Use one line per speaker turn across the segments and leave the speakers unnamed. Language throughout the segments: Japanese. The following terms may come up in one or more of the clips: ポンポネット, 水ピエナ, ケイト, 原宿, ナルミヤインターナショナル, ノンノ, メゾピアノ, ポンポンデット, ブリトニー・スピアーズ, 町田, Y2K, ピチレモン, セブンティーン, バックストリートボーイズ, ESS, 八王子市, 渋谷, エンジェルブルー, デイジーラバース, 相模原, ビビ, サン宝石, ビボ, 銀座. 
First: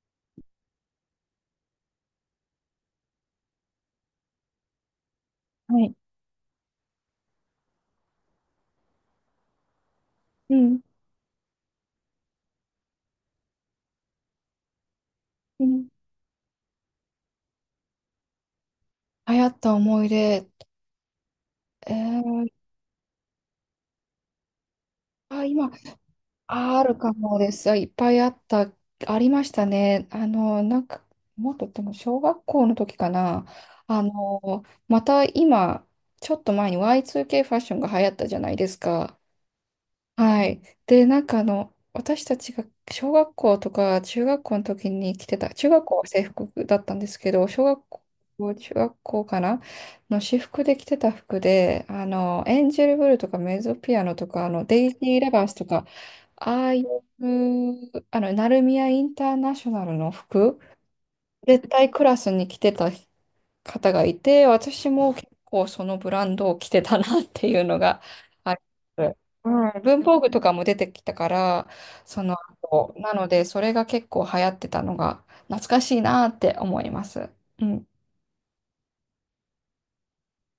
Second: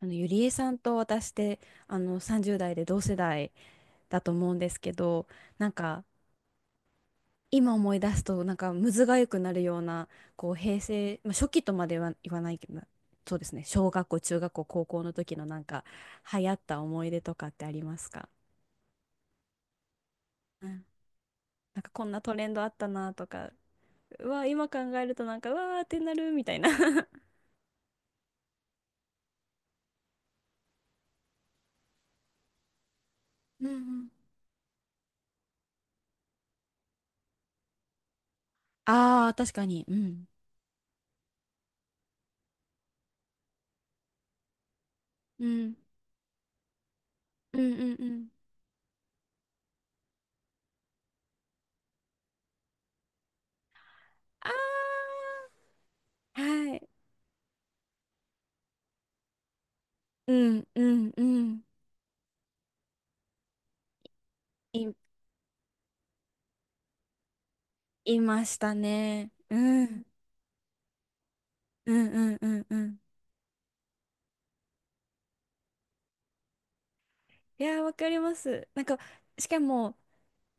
ゆりえさんと私って、30代で同世代だと思うんですけど、なん
はい。
か、今思い出すと、なんか、むずがゆくなるような、こう、
う
平
ん。
成、まあ、初期とまでは言わないけど、そうですね、小学校、中学校、高校の時のなん
う
か、
ん。
流行った思い出とかってありますか？
流行った思い出、
うん。なんか、
え
こんなトレ
ー、
ンドあったなとか、うわ、今考えるとなん
あ、
か、う
今、
わーってなるみたいな
あるかも です。あいっぱいあった、ありましたね。なんか、もっとでも小学校の時かな。
うんうん。
また今、ちょっと前に Y2K ファッションが流行ったじゃないですか。
ああ、確かに。うん。
はい。で、なんか私たちが小学校とか中学校の時に着て
う
た、中
ん。
学校は制服だったんですけど、
う
小
ん
学
うん
校、
うん。
中学校かなの私服で着てた服で、エンジェルブルーとかメゾピアノとか、デイジ
あ
ーラバースとか、
あ、
ああ
は
い
い。
う、ナルミヤインターナショナルの
う
服、
んうんうん。
絶対クラスに着てた方がいて、私
い、
も結構そのブランドを着てたなっていうのが
いま
あ
し
り
た
ます。
ね。う
うん、文
ん。
房具とかも出てきたから、
うん
そ
う
の
んうんう
後、
ん。
なので、それが結構流行ってたのが懐かしいなって思います。
い
う
やー、
ん。
わかります。なんか、しかも、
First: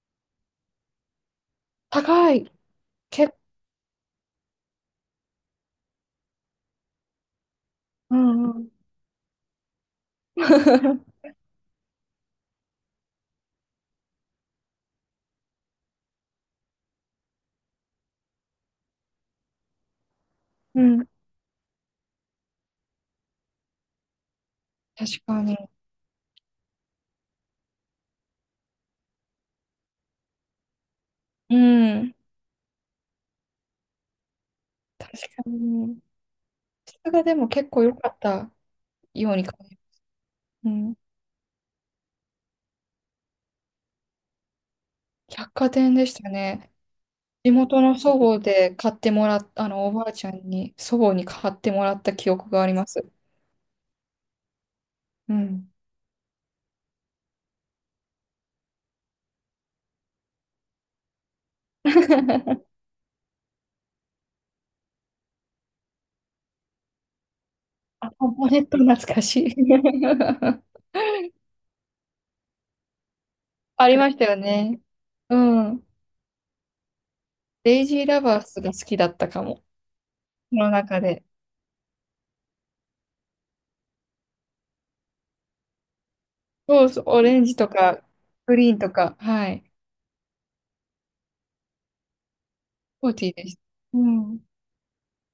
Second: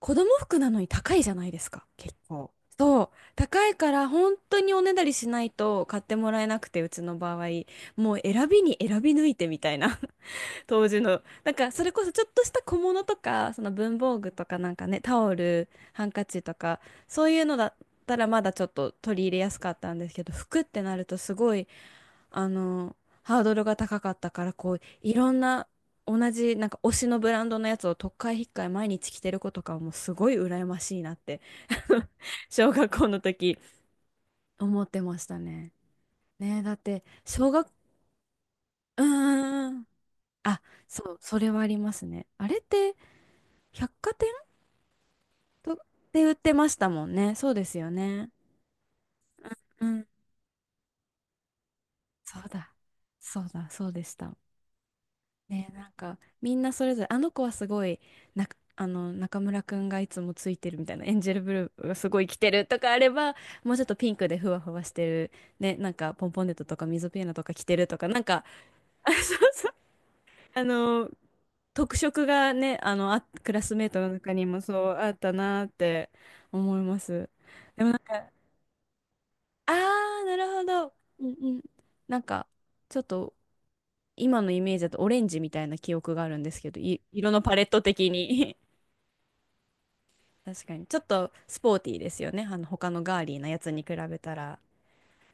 子供服なのに高いじゃないですか、結
高
構。
い。
そう。
結構、
高いから、本当におねだりしないと買ってもらえなくて、うちの場合。も
う
う
ん
選
う
び
ん。
に選び抜いてみたいな 当時の。なんか、それこそちょっとした小物とか、その文房具とかなんかね、タオル、ハンカチとか、そういうのだったらまだちょっと取り入れやすかったんですけど、服って
う
なる
ん。
と すごい、あの、ハードルが高かったから、こう、い
確
ろん
かに。
な、同じ、なんか推しのブランドのやつをとっかえひっかえ毎日着てる子とかはもうすごい羨ましいなって
うん。
小学校の時思って
確
ました
か
ね。
に。
ねえ、だっ
質
て、
がでも
小学、
結構良かった
う
ように感
ー
じる。
ん。あ、
うん。
そう、それはありますね。あれって、百貨店
百貨
とっ
店でし
て
た
売ってま
ね。
したもんね。そ
地
うです
元
よ
の祖
ね。
母で買ってもらっあ
う
の、お
ん。
ばあちゃんに、祖母に買ってもらった記
そう
憶があ
だ。
ります。
そうだ、そうでした。
う
ね、
ん。
なんかみんなそれぞれあの子はすごいな、あの中村くんがいつもついてるみたいなエンジェルブルーがすごい着てるとかあれば、もうちょっとピンクでふわふわしてるね、なんかポンポンデットとか水ピエナとか着てるとか
あ、
なん
ポン
か、
ポネット懐
あ、そ
かし
う
い。
そう、あ の特色がね、クラスメ
あ
ー
り
トの
ました
中
よ
にも
ね。
そうあった
う
なーっ
ん。
て思います。
デ
で
イ
もな
ジ
ん
ーラ
か、
バースが好きだったかも。こ
あーなるほ
の
ど。
中で。
うんうん。なんかちょっと今のイメージだとオレンジみたいな記憶があるんですけど、
そうそう、オ
色
レ
の
ン
パ
ジ
レ
と
ット
か、
的
グ
に。
リーンとか、はい。
確かに。ちょっとスポーティーですよね。他の
ポー
ガー
ティー
リーな
でし
や
た。
つに比
う
べた
ん。
ら。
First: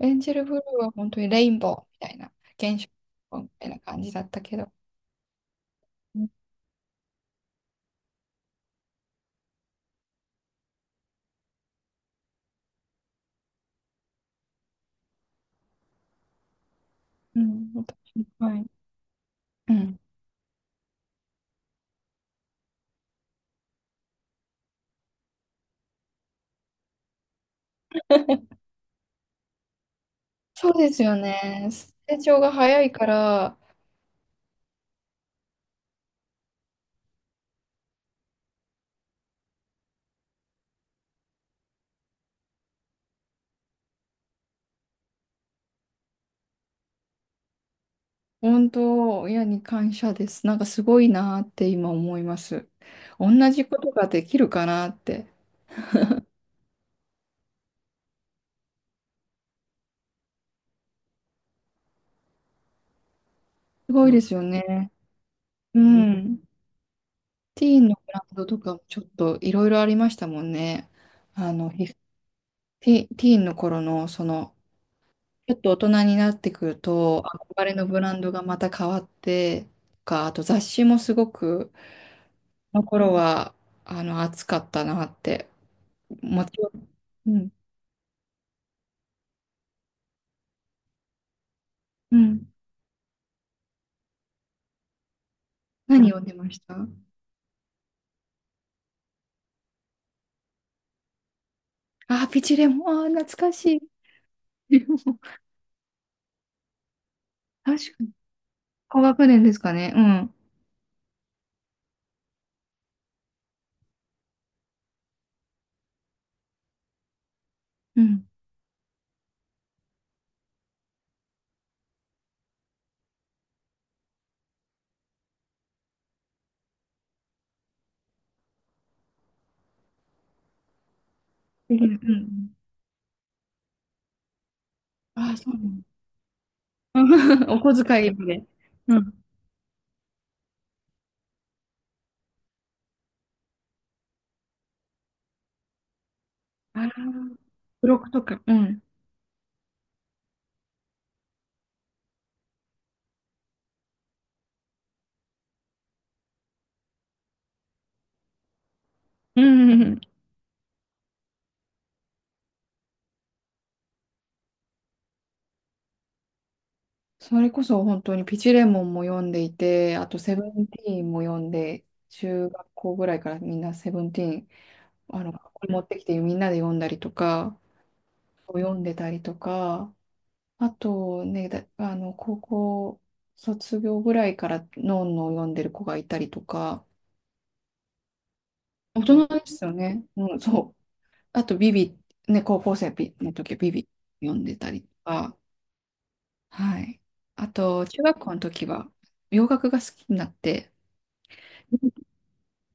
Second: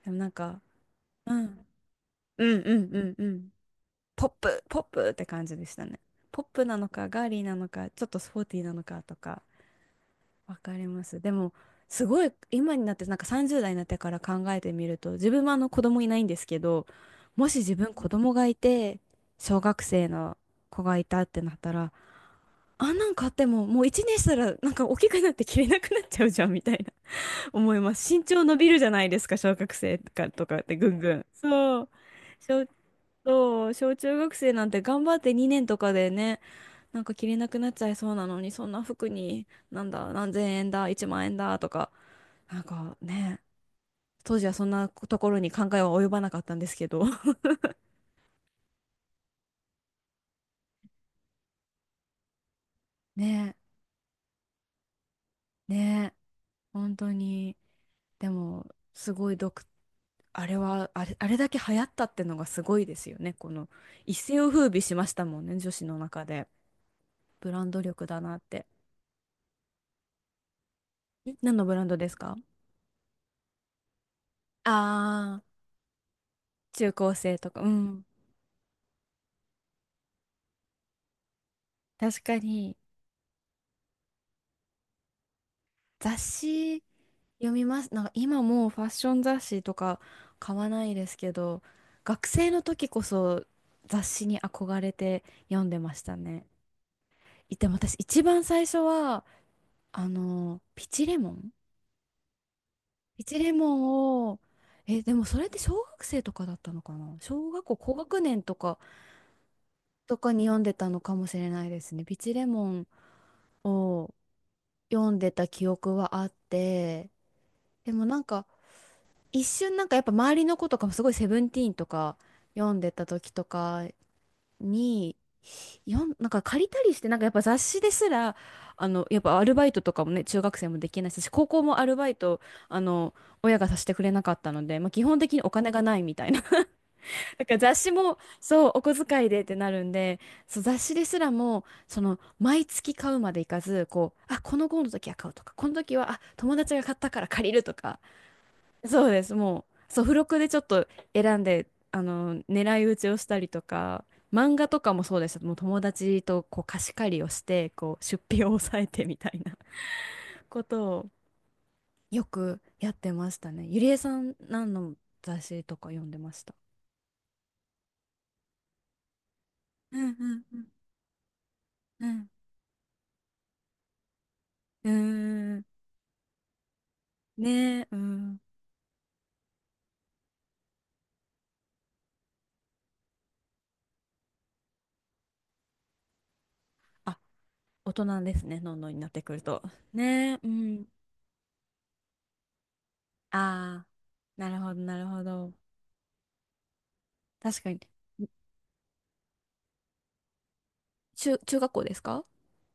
エ
でも
ン
な
ジ
ん
ェルブル
か、
ーは本当に
う
レイン
ん、
ボーみたいな、
うんう
現
んうんう
象み
ん。
たいな感じだ
ポッ
ったけ
プ、
ど。
ポップって感じでしたね。
うん。
ポップなのか、ガーリーなのか、ちょっとスポーティーなのかとか、わかります。でも、すごい、今になって、なんか30代になってから考えてみると、自分はあの子供いないんですけど、
う
もし
ん、
自分
私
子供がい
はい。
て、小
う
学
ん、
生の子がいたってなったら、あんなん買ってももう1年したらなんか大きくなって着れなくなっちゃうじゃんみたいな。 思います。身長伸びるじゃないですか、小学生とか、っ
そう
てぐ
で
ん
す
ぐ
よ
ん。
ね。
そう
成長が
小、
早いから、
そう、小中学生なんて頑張って2年とかでね、なんか着れなくなっちゃいそうなのにそんな服になんだ何千円だ1万円だとか、なんかね、当時はそんなところに考えは及ばなかったんですけど。
本当、親に感謝です。なんかすごいなって今思います。同
ね
じことができるかなって。
ねえ、本当に。でも、すごい独、あれは、あれ、あれだけ流行ったってのがすごいですよね。この
すごい
一
です
世
よ
を風靡
ね。
しましたもんね、女
う
子の
ん
中
ん。
で。ブラ
テ
ン
ィー
ド
ンの
力
ブラ
だ
ン
なっ
ドと
て。
かもちょっといろいろありましたもんね。
何のブラン
ひ
ドですか？
ティ、ティーンの頃の、
あ
ち
あ
ょっと大人になってく
ー、
る
中高
と、
生とか。
憧
う
れのブ
ん。
ランドがまた変わって、とか、あと雑誌もすごく、
確かに、
この頃は、熱かったなって。
雑
もちろ
誌
ん。うん。
読みます。なんか今もうファッション雑誌とか買わないですけど、
う
学
ん。
生の時こそ雑誌に憧れて読んでまし
何
た
読んで
ね。
ました？
でも私一番最初はあのピチレモン
あ、ピチレモン。あー、
ピ
懐
チレ
か
モ
しい。
ンを、でもそれって小学生とかだったのかな、小学校
確
高
かに。
学年とか
高学年ですかね。う
とか
ん。
に読んでたのかもしれないですね。ピチレモンを読んでた記憶はあって、で
う
もなん
ん。
か一瞬、なんかやっぱ周りの子とかもすごい「セブンティーン」とか読んでた時とかになんか借りたりして、なんかやっぱ雑誌ですら、やっぱアルバイトとかもね、中学生もできないし、高校
ピ
も
チ
ア
レモ
ル
ン。
バイ
う
ト、
ん。
あの、親がさせてくれなかったので、まあ、基本的
あー、
にお
そうな
金がないみたいな。
の。
だか ら
お
雑
小
誌
遣い
も、
まで。
そう、お
う
小
ん。
遣いでってなるんで、そう、雑誌ですらも、その、毎月買うまでいかず、こう、あ、この号の時は買うとか、この時は、あ、友達が
ああ、
買ったから借りると
ブロ
か、
ックとか。うん。
そうです。もう、そう、付録でちょっと選んで、狙い撃ちをしたりとか、漫画とかもそうでした。もう友達とこう貸し借りをして、こう出費を抑えてみたい
う
な
んうんうん。
ことをよくやってましたね。ゆりえさん、何の雑誌とか読んでました？
それこそ本当にピチレモンも読んでい
う
て、あ
ん
とセブ
うん
ンティーンも読んで、
うん
中学校ぐらいからみんなセブンティーン、
うん。
こ
うーん。
こに持ってきてみんなで読んだりとか、
ねえ、うん。
読んでたりとか、あとね、だ、あの、高校卒業ぐらいからノンノを読んでる子がいたりとか、
あ、大人ですね、のんのに
大
なって
人
くる
で
と。
すよね。
ね
う
え、
ん、
う
そう。
ん。
あと、ビビ、ね、高校生の時はビ
ああ、
ビ読ん
な
で
るほ
た
ど、
りと
なるほ
か、
ど。
はい。あ
確かに。
と、中学校の時は洋楽が好きになって、
中学校ですか？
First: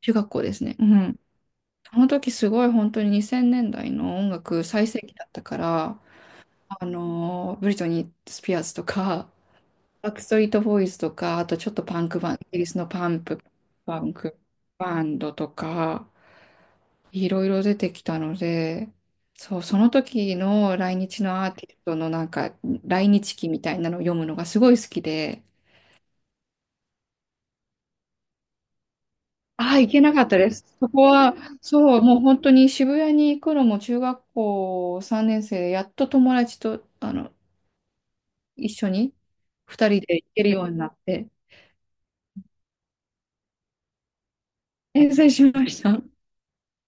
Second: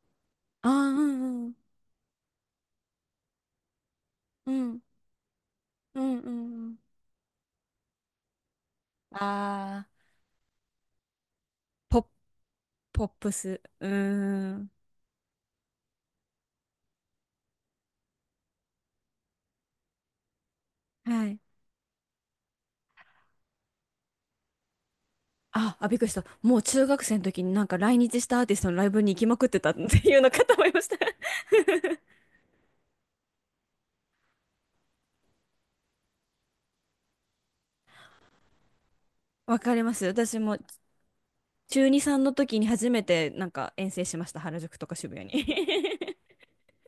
中学校です
ああ
ね。う
ー、う
ん。
んうん
あの時すごい本当に2000年代の音
う
楽
ん、
最盛期だったか
う
ら、
ん、うん。うん。
ブリトニー・スピアーズとか、
ああ、
バックストリートボーイズとか、あとちょっとパ
ポ、
ンクバン、イギリスの
ポップス。う
パンク
ーん。
バンドとか、いろいろ出てきたので、そう、その時の来日
はい。
のアーティストのなんか、来日記みたいなのを読むのがすごい好きで、
あ、びっくりした。もう中学生の時になんか来日したアーティストのライブに行きまくってたっ
あ
て
あ、行けな
いう
かっ
の
た
か
で
と思
す。
いまし
そ
た。
こ は、そう、もう本当に渋谷に行くのも中学校3年生で、やっと友達と、一緒に
わかり
2
ま
人
す。
で行
私
ける
も
ようになって、
中2、3の時に初めてなんか遠征しました。原宿とか
遠
渋谷
征
に。
しました。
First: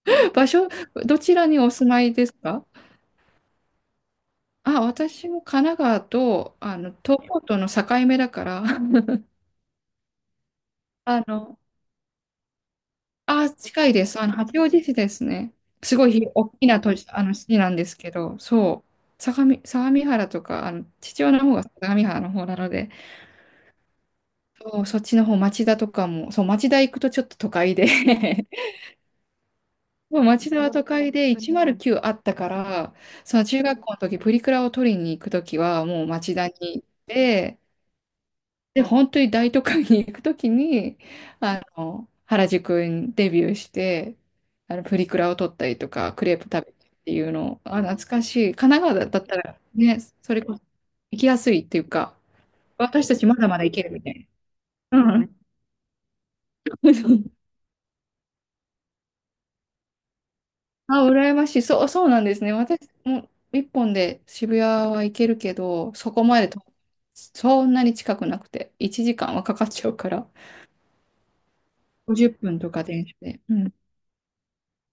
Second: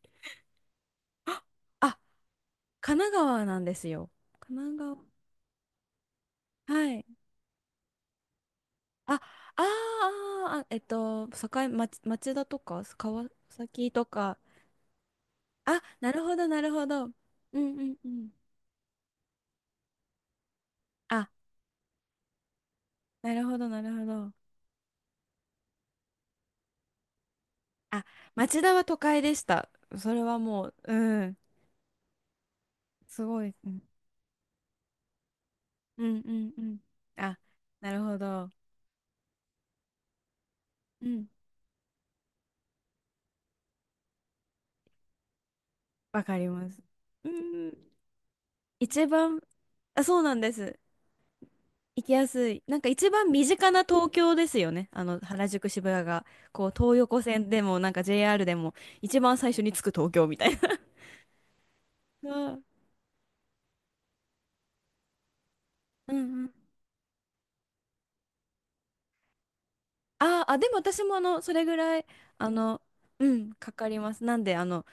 場所、どちらにお住
あ、
まいですか？
神奈川なんですよ。神奈
あ、
川。
私も神奈川と、
はい。
東京都の境目だから、
あ、
あの、
町田とか、川
あ、近
崎
い
と
です。
か。
八王子市ですね。
あ、
すご
な
い
る
ひ
ほど、
大
な
き
る
な
ほ
都
ど。
市、
うん
市
う
なんで
ん
す
う
け
ん。
ど、そう。相模原とか、父
あ、
親の方が相模原の方なので、
なるほど、なるほど。
そう、そっちの方、町田とかも、そう、町田行くとちょっと都会で
あ、町田 は都会でした。そ
も
れ
う
は
町田
も
は
う、
都会
う
で
ん、
109あったから、
す
そ
ご
の
い。
中
う
学
ん、
校の時、プリクラを取りに行く時は、
う
もう
ん、う
町田
ん
に
うん。
行っ
あ、
て、
なるほど。
で、本当に大都会に行くときに、
うん、
原宿にデビューして、プリクラを撮ったりとか、
わ
クレ
か
ープ
り
食
ま
べ
す。
てってい
う
うのを、あ、
ん、
懐かしい。神奈
一
川だった
番、
らね、
あ、そうな
そ
ん
れ
で
こそ
す。
行きやすいっていう
行き
か、
やすい。なんか
私
一
たち
番
ま
身
だまだ
近
行け
な
るみた
東
い
京ですよね。
な。うん。
原宿渋谷が、こう、東横 線でも、なんか JR でも、一番最初に着く東京みたいな。
あ、羨ましい。そう、そうなん
そう
ですね。
ん、
私も一本で渋谷は行けるけど、そ
うん
こま
う
で
ん。
と、そんなに近くなくて、1時間はかかっちゃうから、
あーあ、でも私もあの、それぐらい、
50
あ
分と
の、
か電車
う
で。
ん、
う
か
ん。
かります。なんで、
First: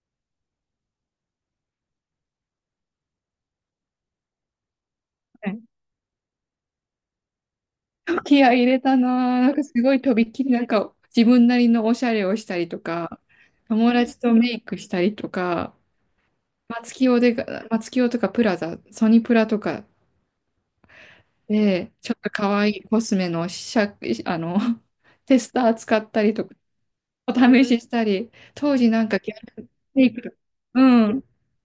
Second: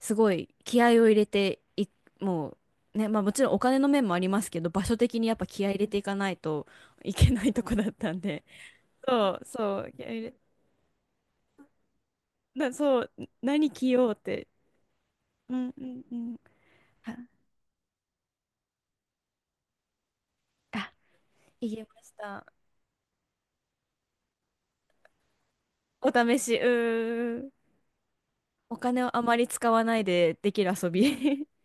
すごい気合を入れてもうね、まあもちろんお金の面もありますけど、場所的にやっぱ気合入れていかないといけないとこだったん
気
で。
合い入れた
そ
なぁ。
う
なんかす
そう、
ごい
気合
と
入
びっ
れ、
きりなんか自分なりのおしゃれをしたり
な、
と
そう、
か、
何着
友
ようっ
達と
て。
メイクしたりと
うん
か、
うんうん。
松
は
清で、松清とかプラザ、ソニプラとか
あ、言え
で、
ま
ち
し
ょっと
た。
可愛いコスメの試写、あの、テスター使
お
ったり
試
と
し、
か、
う
お
ーん。
試ししたり、当
お
時な
金
ん
を
か
あ
ギ
まり
ャル
使わない
メイクとか、
でできる遊
うん、
び。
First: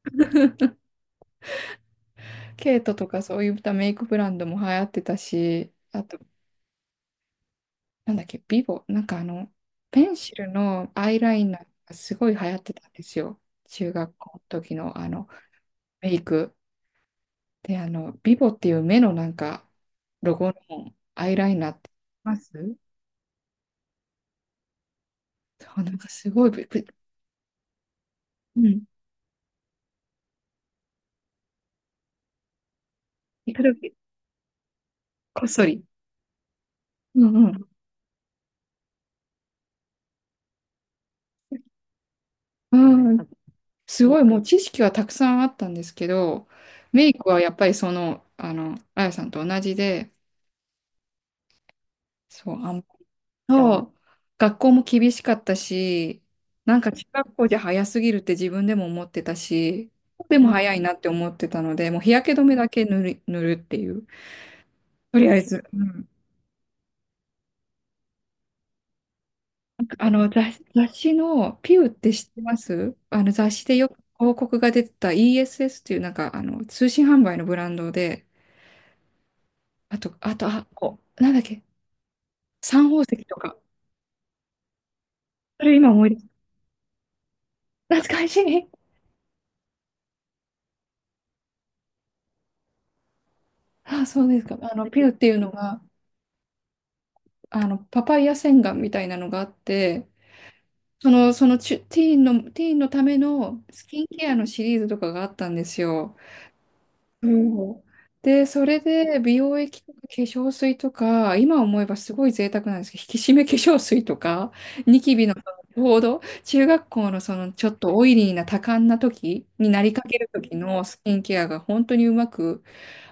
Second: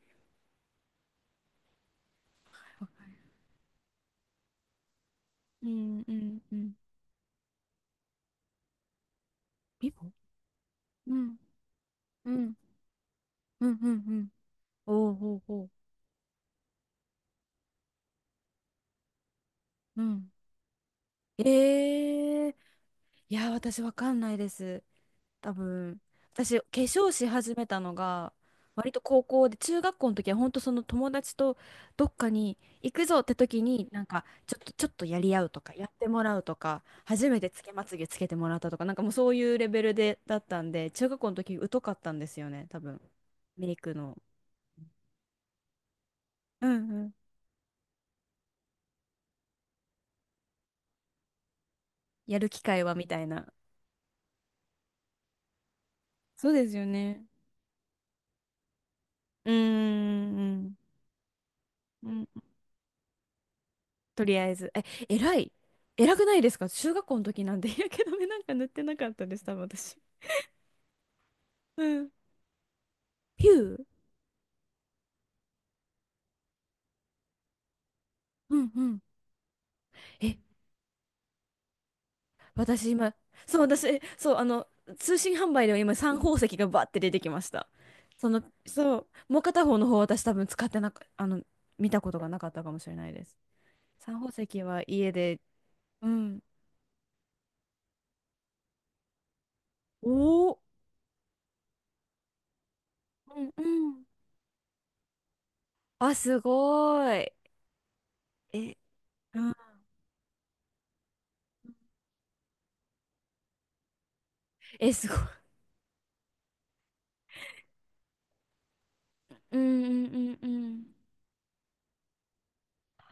ケイトとかそういったメイクブランドも流行ってた
う
し、
ん
あ
う
と
んうん。
なんだっけ、ビボ、なんか
リ
ペ
ボ。
ンシルのア
う
イラ
ん
イナーがすご
う
い流行
ん
ってたんですよ。
うんう
中
んう
学校
ん。
の時のあ
おう
の、
おうおう。
メイク。で、あの、ビボっていう目のなんか、
うん。
ロゴのアイライナーってありま
ええ。
す？
いや、私わかんないです。多
そう、なん
分
かすごい、
私化
ぶぶ
粧し始めたのが
うん、
割と高校で、中学校の時は本当その友達とどっかに行くぞって
時
時
々
になんかちょっとちょっとやり
こ
合
っ
うと
そ
か
り。
やってもらうとか、
う
初め
んう
てつ
ん。
けまつげつけてもらったとか、なんかもうそういうレベルでだったんで、中学校の時疎かったんですよね多分。
うん、
メイク
す
の、
ごいもう知識はたくさんあったんですけど、
うんう
メ
ん、
イクはやっぱりあやさんと同じで、
やる
そう、
機
あ
会
ん
はみたいな。
そう、学校も厳しかったし、
そうです
なん
よ
か中
ね。
学校じゃ早すぎるって自分でも思ってた
うー
し、で
ん、う
も早
ん
いなって思ってたので、もう
う
日
ん、
焼け止めだけ塗るっていう。
とりあえず。え、
とり
偉
あえ
い。
ず、
偉くないですか、中学校の時なんで日焼け止め なんか塗ってなかったです、多分私。
あの雑誌のピ
う
ューっ
ん。
て知ってます？あの
ピ
雑誌
ュー。
でよく広告が出てた ESS っていうなんかあの通信販売のブランドで、
うんうん。
あと、あ
え、
と、あ、こう、なんだっけ、サン
私
宝
今、
石とか。
そう、私、そう、通信販売
そ
で
れ
は
今
今、
思い
三
出す。
宝石がバッて出てきました。
懐か
そ
し
の、
い。
そう、もう片方の方、私多分使ってなか、あの、見たことがなかったかもしれないです。
あ、
三
そう
宝
ですか。
石
あ
は
の、ピュ
家
ーっていう
で、
のが、
うん。
あの、パパイヤ洗顔みたいなのがあって、
おお、
その、そのチュ、ティーンの、ティーンのため
うん
のス
う
キ
ん。
ンケアのシリーズとかがあったんです
あ、
よ。
すごい。
そうで、そ
え、
れで美
うん。
容液とか化粧水とか、今思えばすごい贅沢なんですけど、引き締め化粧水とか、
え、
ニ
すご
キ
い。
ビのちょうど中学校のそのちょっとオイリーな多感な時
うん
にな
う
りか
んう
ける
んう
時の
ん。
スキンケアが本当にうまく、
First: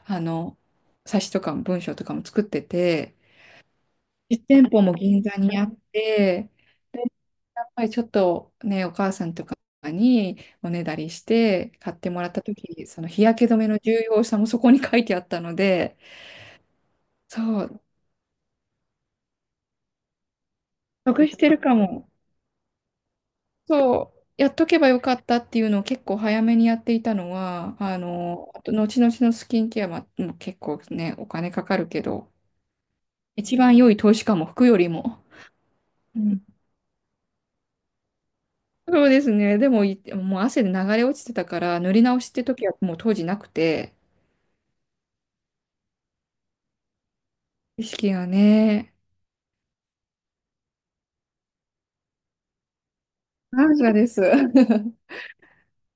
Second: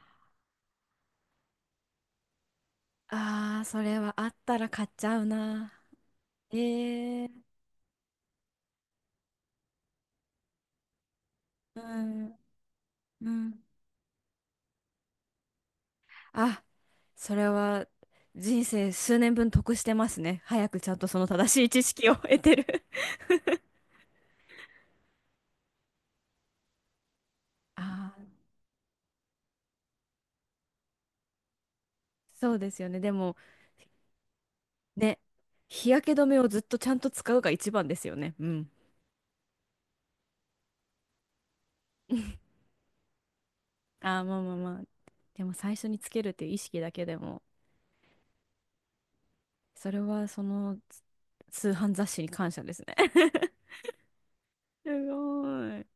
あの、冊子とかも文章とかも作ってて、
ああ、それはあっ
実
た
店
ら
舗
買っ
も
ちゃ
銀
う
座にあ
な。
って、
ええ。
やっぱりちょっとね、お母さんとかにおねだりして
う
買ってもらっ
ん、
た時、その日
う
焼け止
ん。
めの重要さもそこに書いてあったので、
あ、それ
そう、
は人生数年分得してますね。早くちゃんとその
得して
正
る
しい
か
知
も。
識を 得てる。
そう、やっとけばよかったっていうのを結構早めにやっていたのは、
ああ、
あと後々のスキンケアももう結構ね、お金かかるけど、
そうですよね。でも、
一番良い投資かも、服よりも。
ね、日焼け
う
止め
ん、
をずっとちゃんと使うが一番ですよね。うん。
そうですね。でも、いもう汗で流れ落ちてたから、塗り直しって 時はもう当時なくて、
ああ、まあまあまあ。でも最初につけるっていう意識だけでも、
意識がね。
それはその通販雑誌に感謝ですね。
感謝です。
すごい。